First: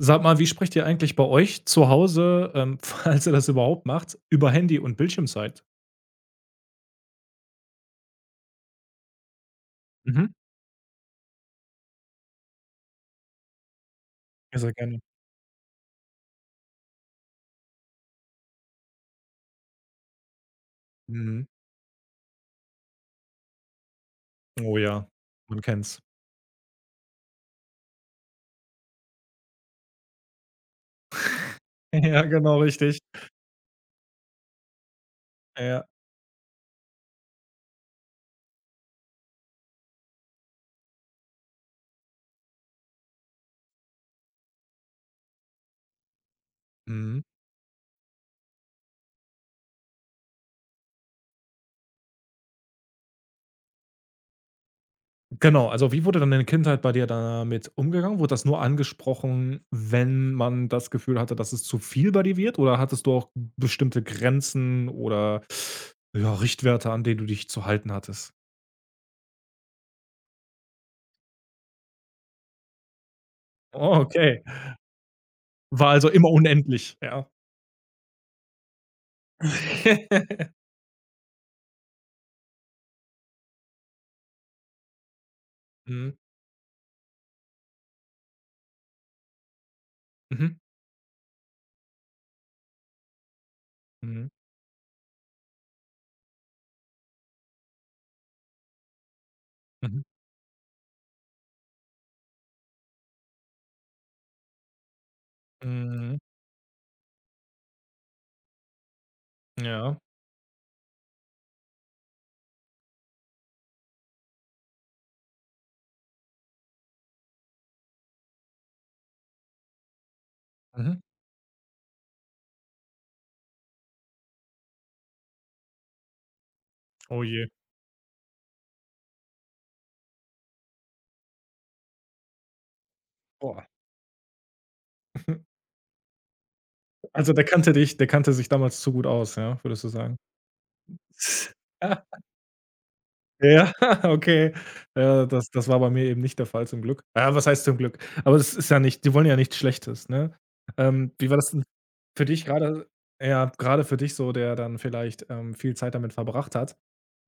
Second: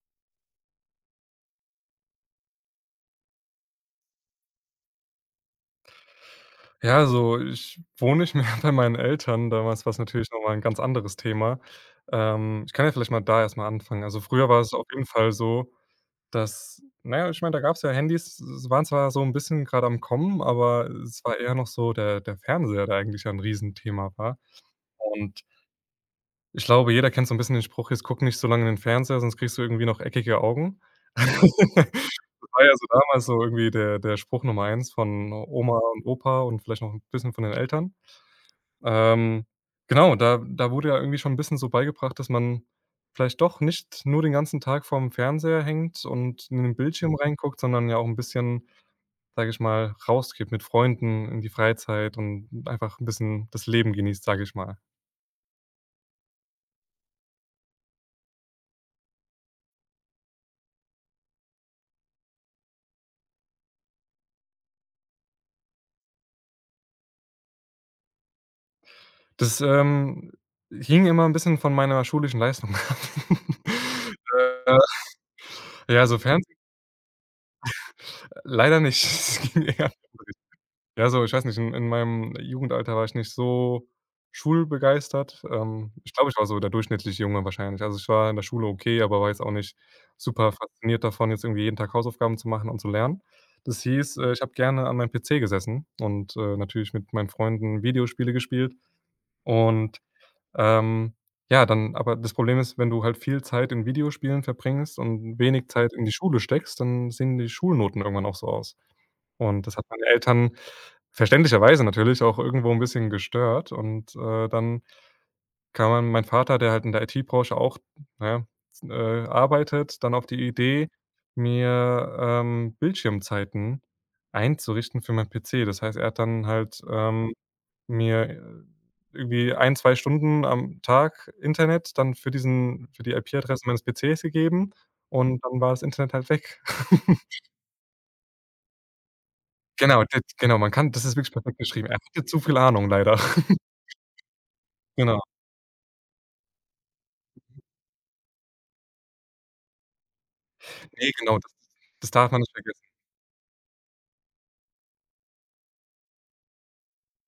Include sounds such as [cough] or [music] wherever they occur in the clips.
Sag mal, wie sprecht ihr eigentlich bei euch zu Hause, [laughs] falls ihr das überhaupt macht, über Handy und Bildschirmzeit? Ja, also ich wohne nicht mehr [laughs] bei meinen Eltern. Damals war's natürlich Mhm. noch mal 'n ganz anderes Thema. Ich kann ja vielleicht mal da erstmal anfangen. Also, früher Ja, war sehr es auf gerne. jeden Fall so, dass naja, ich meine, da gab's ja Handys, s waren zwar so ein bisschen gerade am Kommen, aber es war Mhm. eher noch so der Fernseher, der eigentlich ja 'n Riesenthema war. Oh ja, Und man kennt's. ich glaube, jeder kennt so ein bisschen den Spruch: „Jetzt guck nicht so lange in den Fernseher, sonst kriegst du irgendwie noch eckige Augen." [laughs] [laughs] Ja, War genau, ja so richtig. damals so irgendwie der Spruch Nummer eins von Oma Ja. und Opa und vielleicht noch ein bisschen von den Eltern. Ähm, genau, da wurde ja irgendwie schon ein bisschen so beigebracht, dass man vielleicht doch nicht nur den ganzen Tag vorm Fernseher hängt und in den Bildschirm Mhm. reinguckt, sondern ja auch ein bisschen, sage ich mal, rausgeht mit Freunden in die Freizeit und einfach ein bisschen das Leben genießt, sage ich mal. Genau, also wie wurde dann in der Kindheit bei dir damit umgegangen? Wurde das nur angesprochen, wenn man das Gefühl hatte, dass es zu viel bei dir wird? Oder hattest du auch bestimmte Grenzen oder ja, Richtwerte, an denen du dich zu halten hattest? Das, hing immer ein bisschen von meiner schulischen Leistung ab. Oh, [laughs] okay. War Ja, also so immer Fernsehen unendlich, ja. leider nicht. [laughs] Es ging eher [laughs] ja, so, ich weiß nicht, in meinem Jugendalter war ich nicht so schulbegeistert. Ich Mhm. glaube, ich war so der durchschnittliche Junge wahrscheinlich. Also, ich war in der Schule okay, aber war jetzt auch nicht super Mhm. fasziniert davon, jetzt irgendwie jeden Tag Hausaufgaben zu machen und zu lernen. Das hieß, Mhm. Ich habe gerne an meinem PC gesessen und, natürlich mit meinen Freunden Videospiele gespielt und, Mhm. ähm, ja, dann aber das Problem ist, wenn du halt viel Zeit in Videospielen verbringst und wenig Zeit in die Mhm. Schule steckst, dann sehen die Schulnoten irgendwann auch so aus. Und das hat Ja. meine Eltern verständlicherweise natürlich auch irgendwo 'n bisschen gestört und, dann kam dann mein Vater, der halt in der IT-Branche auch, ne, arbeitet, dann auf die Idee, Mhm. mir, Bildschirmzeiten einzurichten für meinen PC. Das heißt, er hat dann halt, Oh je. mir irgendwie 1, 2 Stunden am Tag Internet dann für die IP-Adresse Boah. meines PCs gegeben und dann [laughs] war das Internet halt weg. [laughs] Also, der kannte sich damals zu gut aus, ja, würdest du Genau, sagen? d genau, man kann, das ist wirklich perfekt beschrieben. Er Ja, hatte zu viel Ahnung leider. [laughs] ja, [laughs] okay. Genau. Ja, das war bei mir eben nicht der Fall zum Glück. Ja, was heißt zum Glück? Aber das ist ja nicht, die wollen ja nichts Schlechtes, ne? Ne, Wie war genau, das das denn das für darf man dich nicht vergessen. gerade? Ja, gerade für dich so, der dann vielleicht, viel Zeit damit verbracht hat.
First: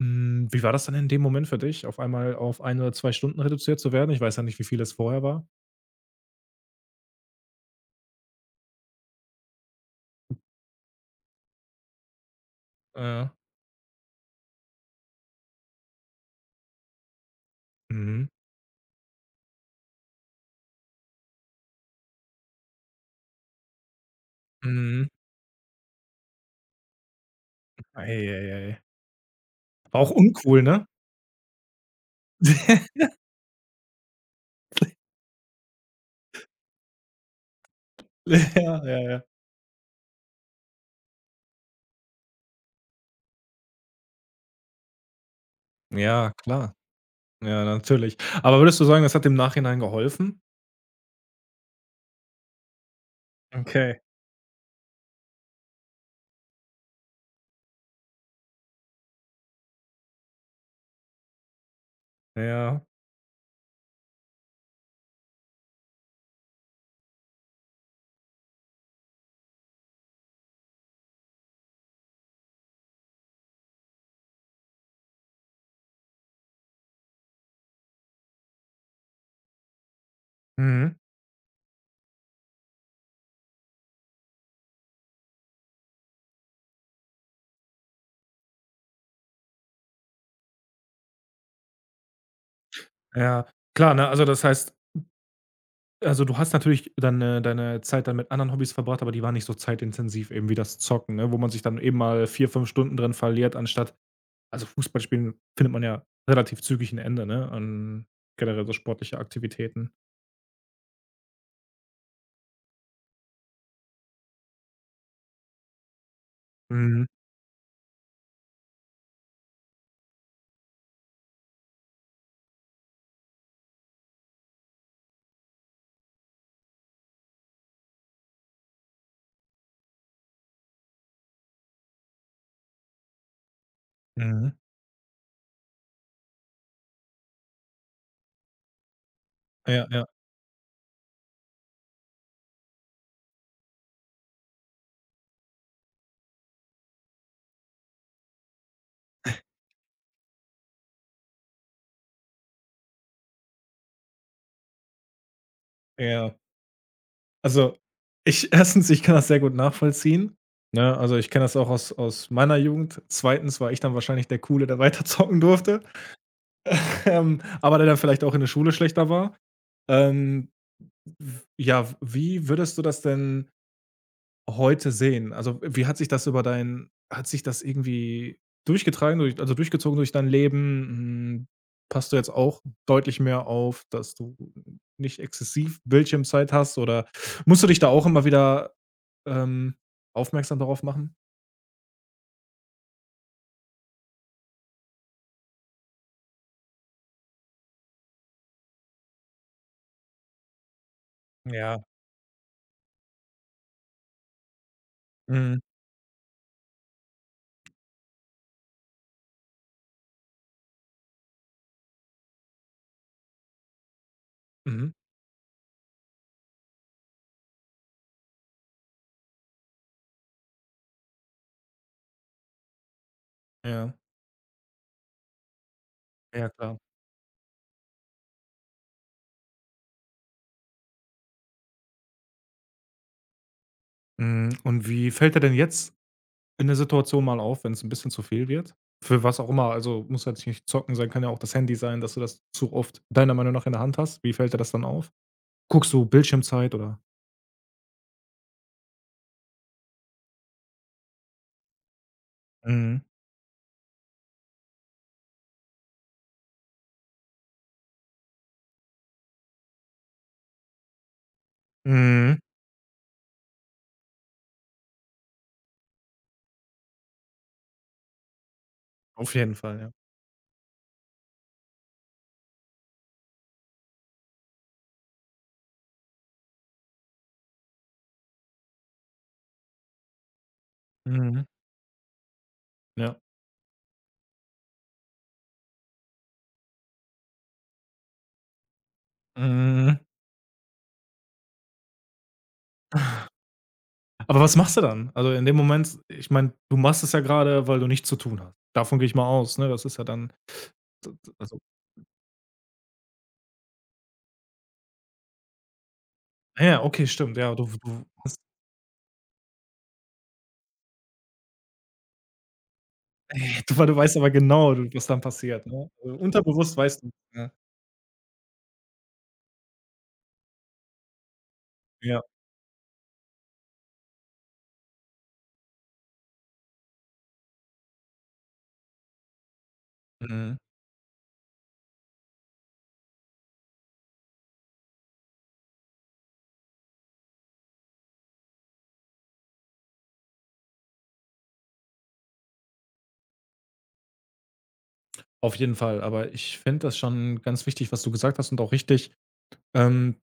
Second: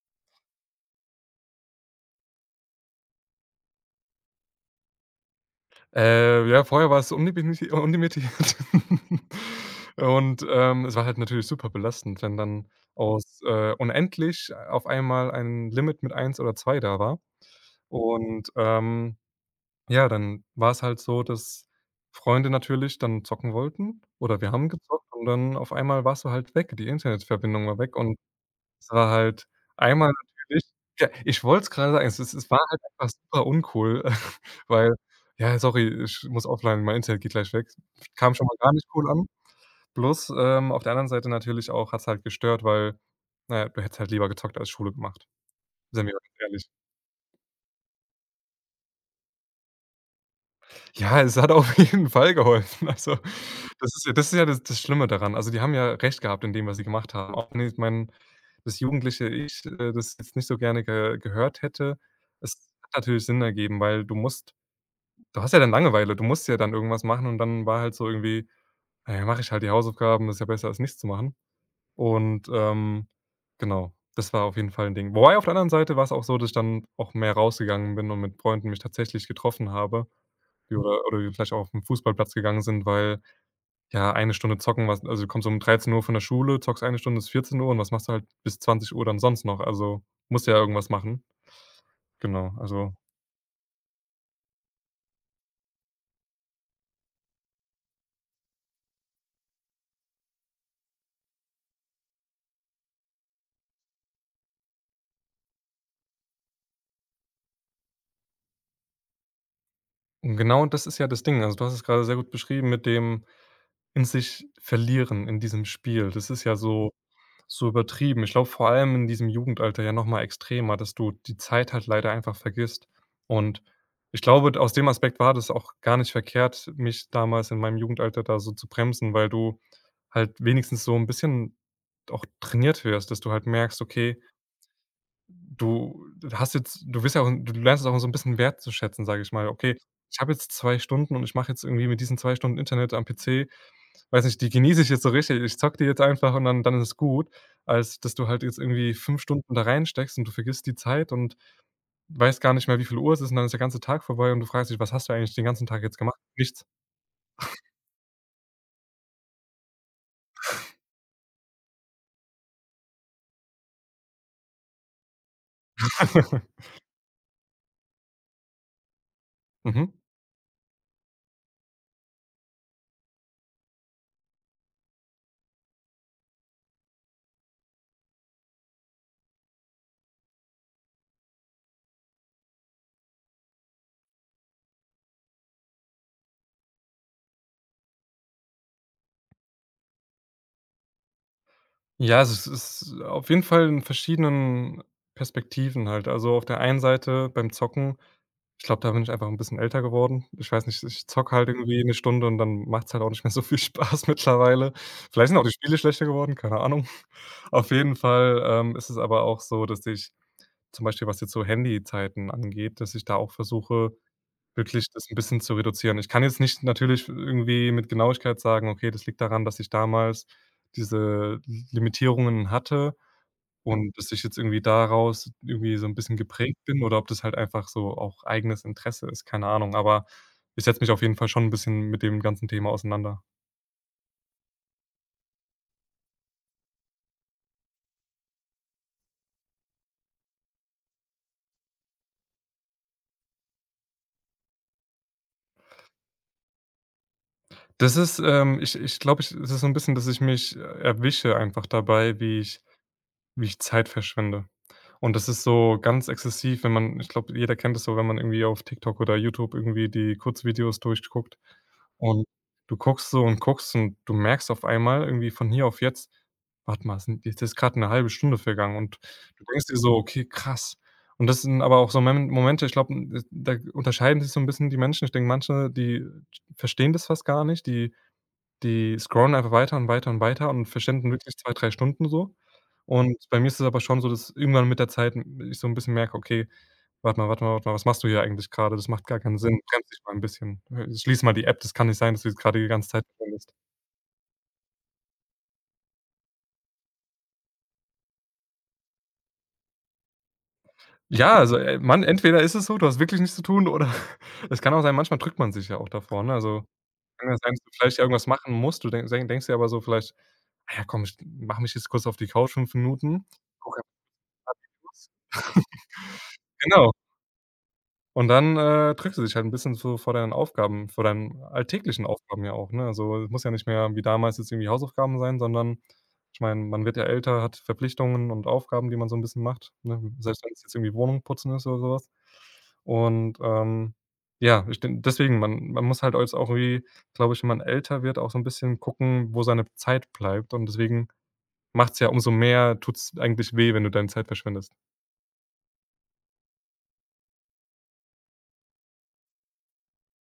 Wie war das dann in dem Moment für dich, auf einmal auf eine oder 2 Stunden reduziert zu werden? Ich weiß ja nicht, wie viel es vorher war. Ja, vorher war es unlimitiert. [laughs] Und, es war halt natürlich super belastend, wenn dann Ja. aus, unendlich auf einmal ein Limit mit 1 oder 2 da war. Mhm. Und, ja, dann war es halt so, dass Freunde natürlich dann zocken wollten oder wir haben Mhm. gezockt und dann auf einmal warst du halt weg. Die Internetverbindung war weg und Ei, ei, ei. es war halt War auch einmal uncool, natürlich ne? ja, ich wollte es grade sagen, es war halt [laughs] einfach super uncool, [laughs] weil ja, sorry, ich muss offline, mein Internet geht gleich weg. Kam schon mal gar Ja, nicht ja, cool ja. an. Plus, auf der anderen Seite natürlich auch hat's halt gestört, weil, na ja, du hättest halt lieber gezockt als Schule gemacht, sind wir Ja, ehrlich. klar. Ja, natürlich. Aber würdest du sagen, das hat im Nachhinein geholfen? Ja, es hat auf [laughs] jeden Fall geholfen. Also, das Okay. ist ja das ist ja das das Schlimme daran. Also, die haben ja recht gehabt in dem, was sie gemacht haben. Auch wenn ich mein das jugendliche Ich, das jetzt nicht so gerne ge gehört hätte. Es Ja. hat natürlich Sinn ergeben, weil du musst du hast ja dann Langeweile, du musst ja dann irgendwas machen und dann war halt so irgendwie: „Na ja, mache ich halt die Hausaufgaben, ist ja besser als nichts zu machen." Und, genau, das war auf jeden Fall 'n Ding. Wobei auf der anderen Seite war's auch so, dass ich dann auch mehr rausgegangen bin und mit Freunden mich tatsächlich getroffen habe. Ja, Mhm. oder wir vielleicht auch auf 'n Fußballplatz gegangen sind, weil, ja, eine Stunde zocken, was also, du kommst um 13 Uhr von der Schule, zockst eine Stunde bis 14 Uhr und was machst du halt bis 20 Uhr dann sonst noch? Also, musst ja irgendwas machen. Genau, also Ja. Klar, ne? Also, das heißt, also, du hast natürlich dann, deine Zeit dann mit anderen Hobbys verbracht, aber die waren nicht so zeitintensiv eben wie das Zocken, ne, wo man sich dann eben mal 4 5 Stunden drin verliert, anstatt, also, Fußball spielen findet man ja relativ zügig ein Ende, ne, an generell so sportliche Aktivitäten. und genau das ist ja das Ding. Also, du hast es gerade sehr gut beschrieben mit dem in sich verlieren in diesem Spiel. Das ist ja so Mhm. So übertrieben. Ich glaube, vor allem in diesem Jugendalter ja noch mal extremer, dass du die Zeit halt leider einfach vergisst. Und ich glaube, aus dem Aspekt war das auch gar nicht verkehrt, mich damals in meinem Jugendalter da so zu bremsen, weil du halt wenigstens so 'n bisschen auch trainiert wirst, dass du halt merkst: „Okay, Mhm. du hast jetzt du wirst ja auch du lernst es auch so 'n bisschen wertzuschätzen", sage ich mal. „Okay, Ja, ja, ich habe jetzt 2 Stunden und ich mache jetzt irgendwie mit diesen 2 Stunden Internet am PC weiß nicht, die genieße ich jetzt so richtig. Ich zocke die jetzt einfach und dann ist es gut, als dass du halt jetzt irgendwie 5 Stunden da reinsteckst und du vergisst die Zeit und weißt gar nicht mehr, wie viel Uhr es ist und dann ist der ganze Tag vorbei und du fragst dich: „Was hast du eigentlich den ganzen Tag jetzt gemacht?" ja. Nichts. Also, ich [laughs] erstens, ich kann das sehr gut nachvollziehen, ne? Also, ich kenne das auch aus meiner Jugend. Zweitens war ich dann wahrscheinlich der Coole, der [laughs] weiter zocken durfte, [laughs] [laughs] aber der dann vielleicht auch in der Schule schlechter war. Mhm. Ähm, w ja, wie würdest du das denn heute sehen? Also, wie hat sich das über dein hat sich das irgendwie durchgetragen durch, also, durchgezogen durch dein Leben? Passt du jetzt auch deutlich mehr auf, dass du nicht exzessiv Bildschirmzeit hast oder musst du dich da auch immer wieder ähm, aufmerksam darauf machen? Ja, also es ist auf jeden Fall in verschiedenen Perspektiven halt. Also, auf der einen Seite beim Zocken ich glaube, da bin ich einfach ein bisschen älter geworden. Ich weiß nicht, ich zocke halt irgendwie Ja. eine Stunde und dann macht es halt auch nicht mehr so viel [laughs] Spaß mittlerweile. Vielleicht sind auch die Mhm. Spiele schlechter geworden, keine Ahnung. [laughs] Auf jeden Fall, ist es aber auch so, dass ich zum Beispiel, was jetzt so Handyzeiten angeht, dass ich da auch versuche wirklich Mhm. das ein bisschen zu reduzieren. Ich kann jetzt nicht natürlich irgendwie mit Genauigkeit sagen: „Okay, das liegt daran, dass ich damals diese Limitierungen hatte Ja. und dass ich jetzt irgendwie daraus irgendwie so ein bisschen Ja, geprägt klar. bin" oder ob das halt einfach so auch eigenes Interesse ist, keine Ahnung. Aber ich setze mich auf jeden Fall schon ein bisschen mit dem ganzen Thema auseinander. Und wie fällt er denn jetzt in der Situation mal auf, wenn es ein bisschen zu viel wird? Für was auch immer, also muss jetzt nicht Zocken sein, kann ja auch das Handy sein, dass du das zu oft deiner Meinung nach in der Hand hast. Wie fällt dir das dann auf? Guckst du Bildschirmzeit oder? Das ist, ich glaube, ich es ist so ein bisschen, dass ich mich erwische einfach dabei, wie ich Mhm. Wie ich Zeit verschwende. Und das ist so ganz exzessiv, wenn man ich glaube, jeder kennt es so, wenn man irgendwie auf TikTok oder YouTube irgendwie die Kurzvideos durchguckt und Mhm. du guckst so und guckst und du merkst auf einmal irgendwie von hier auf jetzt: „Warte mal, sind jetzt ist gerade eine halbe Stunde vergangen." Und Auf du jeden denkst dir Fall, ja. so: „Okay, krass." Und das sind aber auch so Momente, ich glaube, hm, da unterscheiden sich so ein bisschen die Menschen. Ich denke, manche, die verstehen das fast gar nicht, die scrollen einfach weiter und weiter und weiter und verschwenden wirklich Mhm. 2, 3 Stunden so. Ja. Und bei mir ist es aber schon so, dass irgendwann mit der Zeit ich so 'n bisschen merke: „Okay, warte mal, warte mal, warte mal, was machst du hier eigentlich grade? Das macht gar keinen Sinn. Bremse Mhm. dich mal 'n bisschen. Schließ mal die App. Das kann nicht sein, dass du jetzt grade die ganze Zeit [unintelligible] scrollst." Aber was machst du dann? Also in dem Moment, ich meine, du machst es ja gerade, weil du nichts zu tun hast. Davon gehe ich mal aus, ne? Das ist ja dann... Ja, also, Mann, entweder ist es so, du hast wirklich nichts zu tun oder [laughs] es kann auch sein, manchmal drückt man sich ja auch davor, ne? Ah Also, ja, okay, kann stimmt. ja sein, Ja, dass du du vielleicht du irgendwas hast machen musst. Du denkst dir aber so vielleicht: „Ah ja, komm, ich mache mich jetzt kurz auf die Couch 5 Minuten, [laughs] ey, du gucke weil du weißt aber genau, du was dann passiert, [laughs] ne? Also, [unintelligible] unterbewusst Genau." weißt du, ja. Und dann, drückst du dich halt ein bisschen so vor deinen alltäglichen Ja. Aufgaben ja auch, ne? Also, es muss ja nicht mehr wie damals jetzt irgendwie Hausaufgaben sein, sondern ich meine, man wird ja älter, hat Verpflichtungen und Aufgaben, die man so ein bisschen macht, ne? Selbst wenn Mhm. es jetzt irgendwie Wohnung putzen ist oder sowas. Und, ja, ich den deswegen, man muss halt jetzt auch irgendwie, glaube ich, wenn man älter wird, auch so ein bisschen gucken, wo seine Zeit bleibt. Und deswegen macht's ja umso mehr tut's eigentlich weh, wenn du deine Zeit verschwendest. Auf jeden Fall, aber ich finde das schon ganz wichtig, was du gesagt hast und auch richtig, ähm,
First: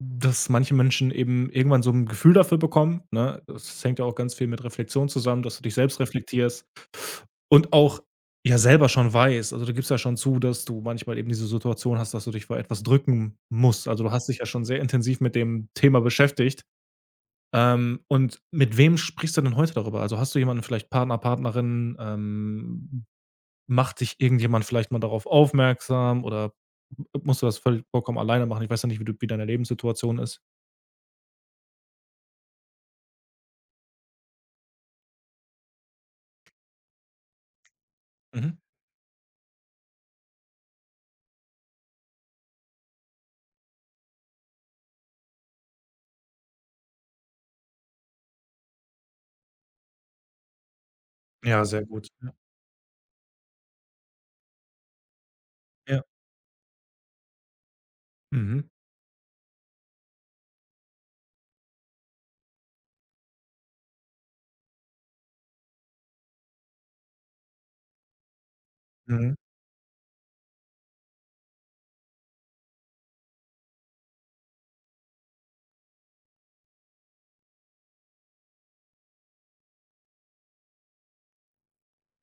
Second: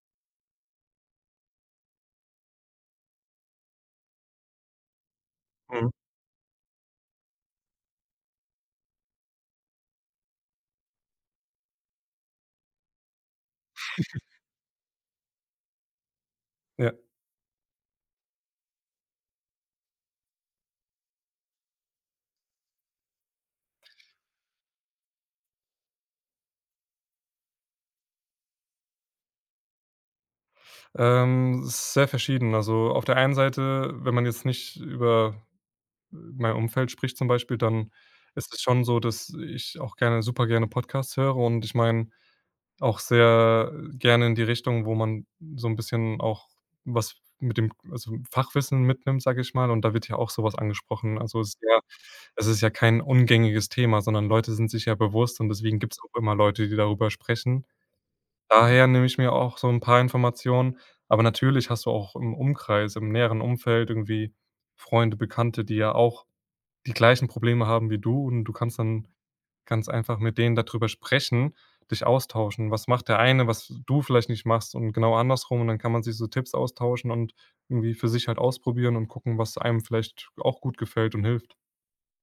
dass manche Menschen eben irgendwann so 'n Gefühl dafür bekommen, ne? Das hängt ja auch ganz viel mit Reflexion zusammen, dass du dich Mhm. selbst reflektierst und auch, ja, selber schon weißt. Also, du gibst ja schon zu, dass du manchmal eben diese Situation hast, dass du dich vor etwas drücken musst. Also, du hast dich ja schon sehr intensiv mit dem Thema beschäftigt. Ja. Und mit wem sprichst du denn heute darüber? Also, hast du jemanden, vielleicht Partner, Partnerin? Macht dich irgendjemand vielleicht mal darauf aufmerksam oder musst du das völlig vollkommen alleine machen? Ich weiß ja nicht, wie deine Lebenssituation ist. Es ist sehr verschieden. Also, auf der einen Seite, wenn man jetzt nicht über mein Umfeld spricht zum Beispiel, dann ist Mhm. es schon so, dass ich auch gerne super gerne Podcasts höre und ich meine auch sehr gerne in die Richtung, wo man so ein bisschen auch was mit dem also, Fachwissen mitnimmt, sage ich mal, und da wird ja auch sowas angesprochen. Also, Ja, sehr gut. Ja, es ist ja kein ungängiges Thema, sondern Leute sind sich ja bewusst und deswegen gibt es ja. auch immer Leute, die darüber sprechen. Mhm. Daher nehme ich mir auch so 'n paar Informationen. Aber natürlich hast du auch im Umkreis, im näheren Umfeld irgendwie Freunde, Bekannte, die ja auch die gleichen Probleme haben wie du und du kannst dann Mhm. ganz einfach mit denen da drüber sprechen, dich austauschen. Was macht der eine, was du vielleicht nicht machst, und genau andersrum, und dann kann man sich so Tipps austauschen und irgendwie für sich halt ausprobieren und gucken, was einem vielleicht auch gut gefällt und hilft.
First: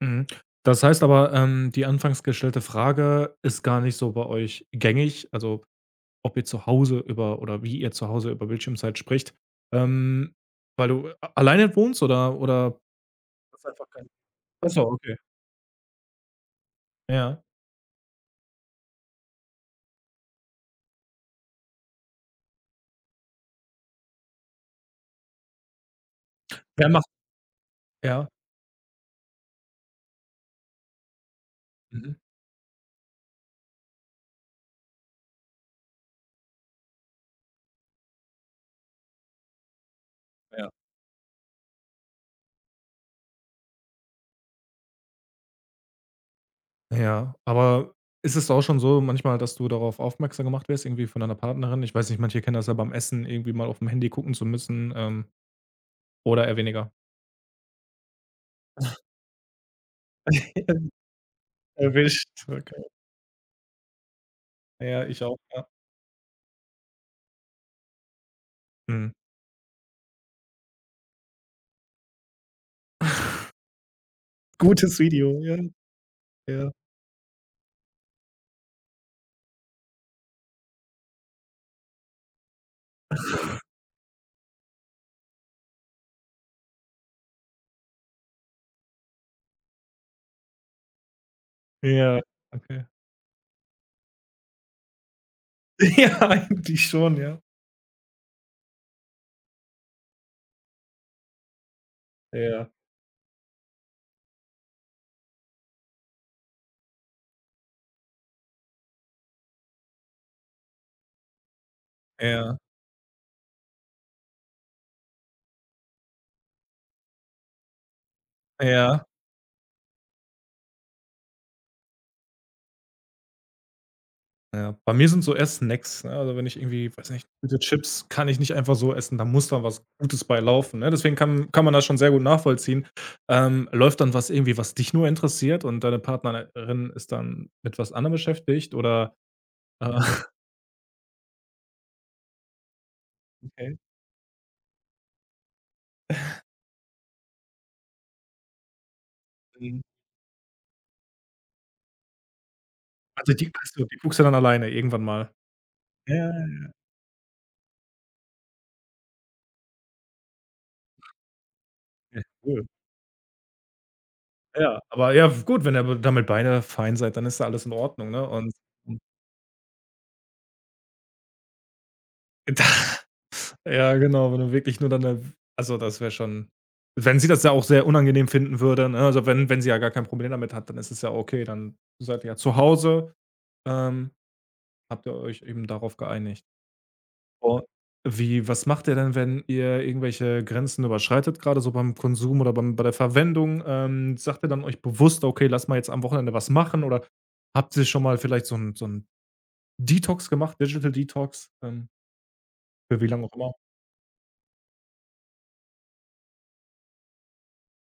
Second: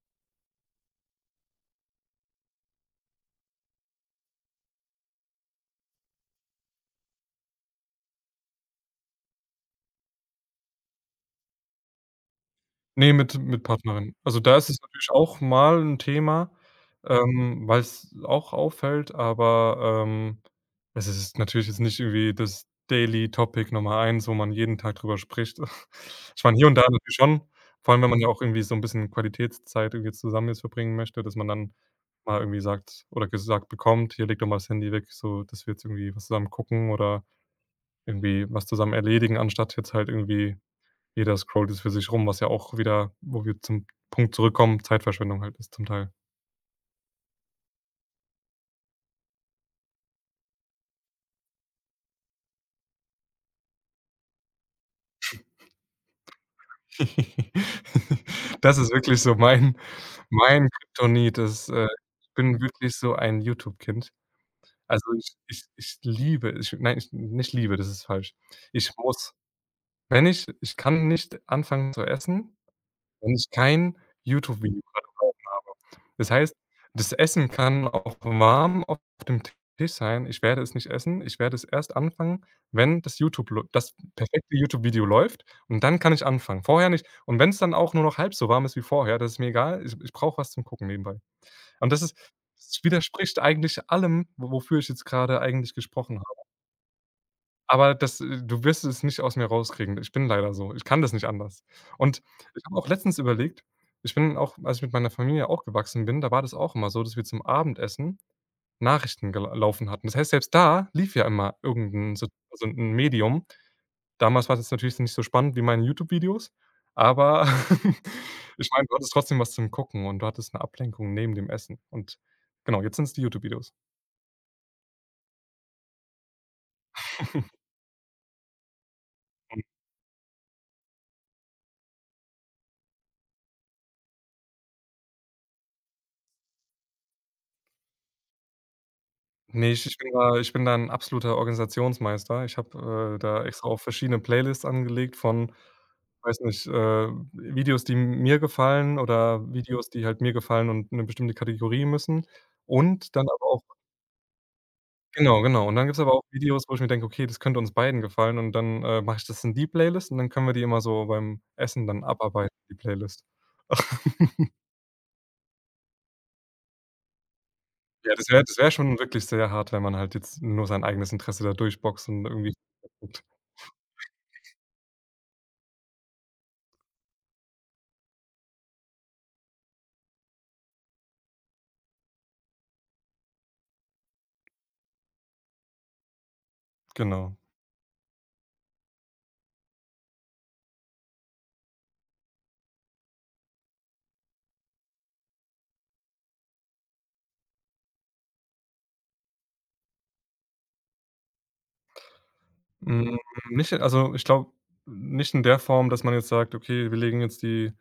Mhm. Das heißt aber, die anfangs gestellte Frage ist gar nicht so bei euch gängig, also, ob ihr zu Hause über oder wie ihr zu Hause über Bildschirmzeit spricht, ähm, weil du a alleine wohnst oder Ne, mit hast du einfach keinen... Partnerin. Also, da Ach ist es so, natürlich okay. auch mal 'n Thema, Ja. Weil's auch auffällt, aber, es ist natürlich jetzt nicht irgendwie das Daily Topic Nummer eins, wo man jeden Tag drüber spricht. [laughs] Ich meine, hier und da Wer macht natürlich schon, vor allem, wenn man ja. ja auch irgendwie so 'n bisschen Qualitätszeit irgendwie zusammen jetzt verbringen möchte, dass man dann Mhm. mal irgendwie sagt oder gesagt bekommt: „Hier, leg doch mal das Handy weg, so, dass wir jetzt irgendwie was zusammen gucken oder irgendwie was zusammen erledigen“, anstatt jetzt halt irgendwie Ja. jeder scrollt jetzt für sich rum, was ja auch wieder, wo wir zum Punkt zurückkommen, Zeitverschwendung halt ist zum Teil. Ja, aber ist es auch schon so manchmal, dass du darauf aufmerksam gemacht wirst, irgendwie von deiner Partnerin? Ich weiß nicht, manche kennen das ja beim Essen, irgendwie mal aufm Handy gucken zu müssen, oder eher weniger? [laughs] Das ist wirklich so mein [laughs] Kryptonit. Erwischt, Ich bin okay. wirklich so ein YouTube-Kind. Ja, Also, ich ich auch, ich ja. ich liebe ich nein, ich nicht liebe, das ist falsch. Ich Mhm. muss Wenn ich ich kann nicht anfangen zu essen, wenn ich kein YouTube-Video Gutes gerade Video, ja, Das heißt, ja. das Essen kann auch warm auf dem Tisch sein. Ich werde es nicht essen. Ich werde es erst anfangen, wenn das YouTube läu das perfekte YouTube-Video läuft, und dann kann ich anfangen. Vorher nicht. Und wenn's dann auch nur noch halb so warm ist wie vorher, das ist mir egal. Ich brauche was zum Gucken nebenbei. Und Ja, das okay. widerspricht eigentlich allem, wo wofür ich jetzt grade eigentlich [laughs] gesprochen Ja, habe. eigentlich schon, ja. Aber das Du wirst es nicht aus mir rauskriegen. Ich bin leider so. Ich kann das nicht anders. Und ich Ja. habe auch letztens überlegt ich bin auch, als ich mit meiner Familie auch gewachsen bin, da war das auch immer so, dass wir zum Abendessen Nachrichten gel laufen hatten. Das heißt, selbst da lief ja immer irgend 'n so Ja, so 'n Medium. Damals war das natürlich nicht so spannend wie meine YouTube-Videos, aber [laughs] ich meine, du ja. hattest trotzdem was zum Gucken und du hattest 'ne Ablenkung neben dem Essen. Und genau, jetzt sind's die YouTube-Videos. Ja, bei mir sind so eher Snacks, ne? Also, wenn ich irgendwie, weiß nicht, gute Chips kann ich nicht einfach so essen, da muss dann was Gutes bei laufen, ne? Deswegen kann man das schon sehr gut nachvollziehen. Läuft dann was irgendwie, was dich nur interessiert und deine Partnerin ist dann mit was anderem beschäftigt oder, Ne, äh [laughs] ich bin da 'n absoluter Organisationsmeister. Ich habe, da extra okay, auch verschiedene Playlists angelegt von, weiß nicht, Videos, die mir gefallen, oder mhm. Videos, die halt mir gefallen und 'ne bestimmte Kategorie müssen. Und dann Also, aber die auch ach so, die guckst du dann alleine irgendwann mal. genau, genau. Und dann gibt's aber Ja, auch Videos, ja, wo ich mir denke: „Okay, das könnte uns beiden gefallen“, und dann, mache ich das in die Playlist, und dann können wir die immer so beim Essen dann ja, abarbeiten, cool. die Playlist. [laughs] Ja, aber ja, gut, wenn ihr b damit beide fein seid, dann ist da alles in Ordnung, Ja, ne? Und, das wäre schon wirklich sehr hart, wenn man halt jetzt nur sein eigenes Interesse da durchboxt und irgendwie [laughs] [unintelligible] ja, genau, wenn du wirklich nur dann, also, das wäre schon, wenn sie das ja auch sehr unangenehm finden würde, ne? Also, wenn sie ja gar kein Problem damit hat, dann ist es ja okay, dann seid ihr ja zu Hause, ähm, habt ihr euch eben darauf geeinigt. Genau. Und wie was macht ihr denn, wenn ihr irgendwelche Grenzen überschreitet, gerade so beim Konsum oder bei der Verwendung? Sagt ihr dann euch bewusst: „Okay, lass mal jetzt am Wochenende was machen“ oder habt ihr schon mal vielleicht so ein Detox gemacht, Digital Detox, für wie Hm, lange auch immer? Nicht also, ich glaube, nicht in der Form, dass man jetzt sagt: „Okay, wir legen jetzt die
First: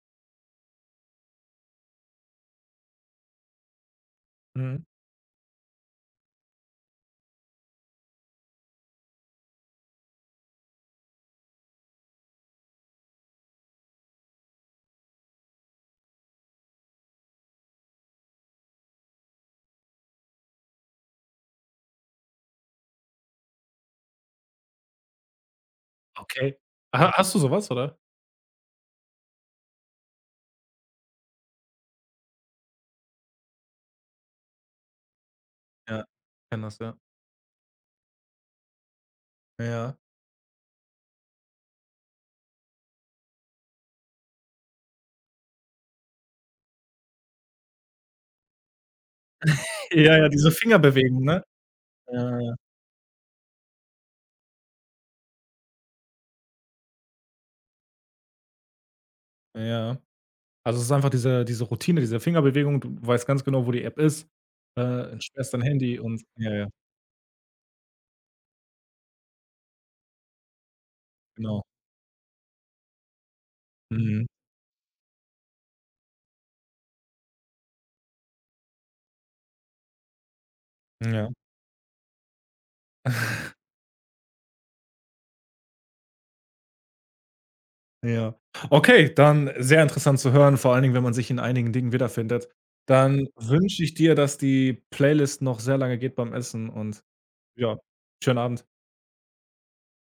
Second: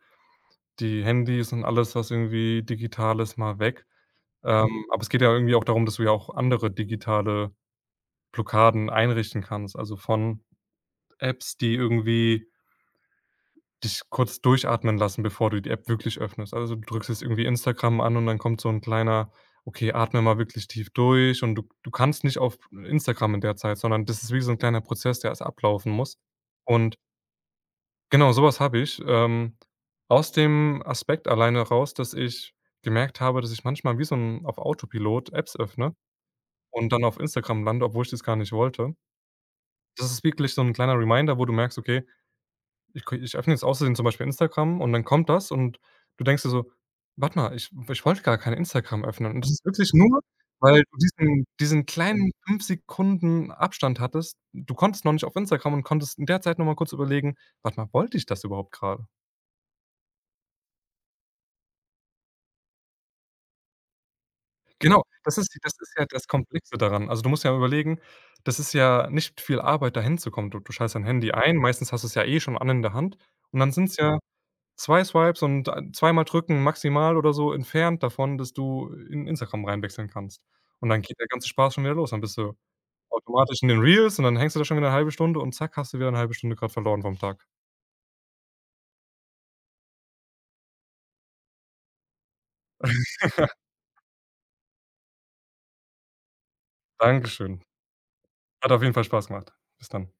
die Handys und alles, was irgendwie digital ist, mal weg.“ Mhm. Aber es geht ja irgendwie auch darum, dass du ja auch andere digitale Blockaden einrichten kannst, also von Apps, die irgendwie dich kurz durchatmen lassen, bevor du die App wirklich öffnest. Also, du drückst jetzt irgendwie Instagram an und dann kommt so ein kleiner: „Okay, atme mal wirklich tief durch“, und du kannst nicht auf Instagram in der Zeit, sondern das ist wie so ein kleiner Prozess, der erst ablaufen muss. Okay. Und Ha hast du sowas oder? genau, sowas habe ich, aus dem Aspekt alleine raus, dass ich gemerkt habe, dass ich manchmal wie so ein auf Autopilot Apps öffne Ja, kenne das, und ja. dann auf Instagram lande, obwohl ich das gar nicht wollte. Ja. Das ist wirklich so ein kleiner Reminder, wo du merkst: „Okay, ich öffne jetzt aus zum Beispiel Instagram und dann kommt das“, und du denkst dir so: „Warte mal, ich wollte gar kein Instagram öffnen.“ Und das ist wirklich Ja, nur, ja, diese weil du Fingerbewegung, ne? diesen kleinen Ja, ja, 5 Sekunden Abstand hattest. Du konntest noch nicht auf Instagram und konntest in der Zeit noch mal kurz überlegen: „Warte mal, wollte ich das überhaupt gerade? ja, ja. Also, es ist einfach diese Routine, diese Fingerbewegung. Du weißt ganz genau, wo die App ist, Genau, sperrst dein das ist Handy ja und das ja, ja, Komplexe daran. Also, du musst ja überlegen, das ist ja nicht viel Arbeit, da hinzukommen. Du schaltest dein Handy ein, genau. meistens hast du es ja eh schon an in der Hand, und dann sind es ja Mhm. 2 Swipes und ein zweimal drücken maximal oder so entfernt davon, dass du in Instagram reinwechseln kannst. Und dann geht der Ja. ganze Spaß schon wieder los. Dann bist du [laughs] automatisch in den Reels und dann hängst du da schon wieder 'ne halbe Stunde und zack, hast du wieder 'ne halbe Stunde grad verloren vom Tag. Ja. Okay, dann sehr interessant zu hören, vor allen Dingen, wenn man sich in einigen Dingen wiederfindet. Dann wünsche ich dir, dass die Playlist noch sehr lange geht beim Essen und Dankeschön. ja, schönen Abend. Hat auf jeden Fall Spaß gemacht. Bis dann.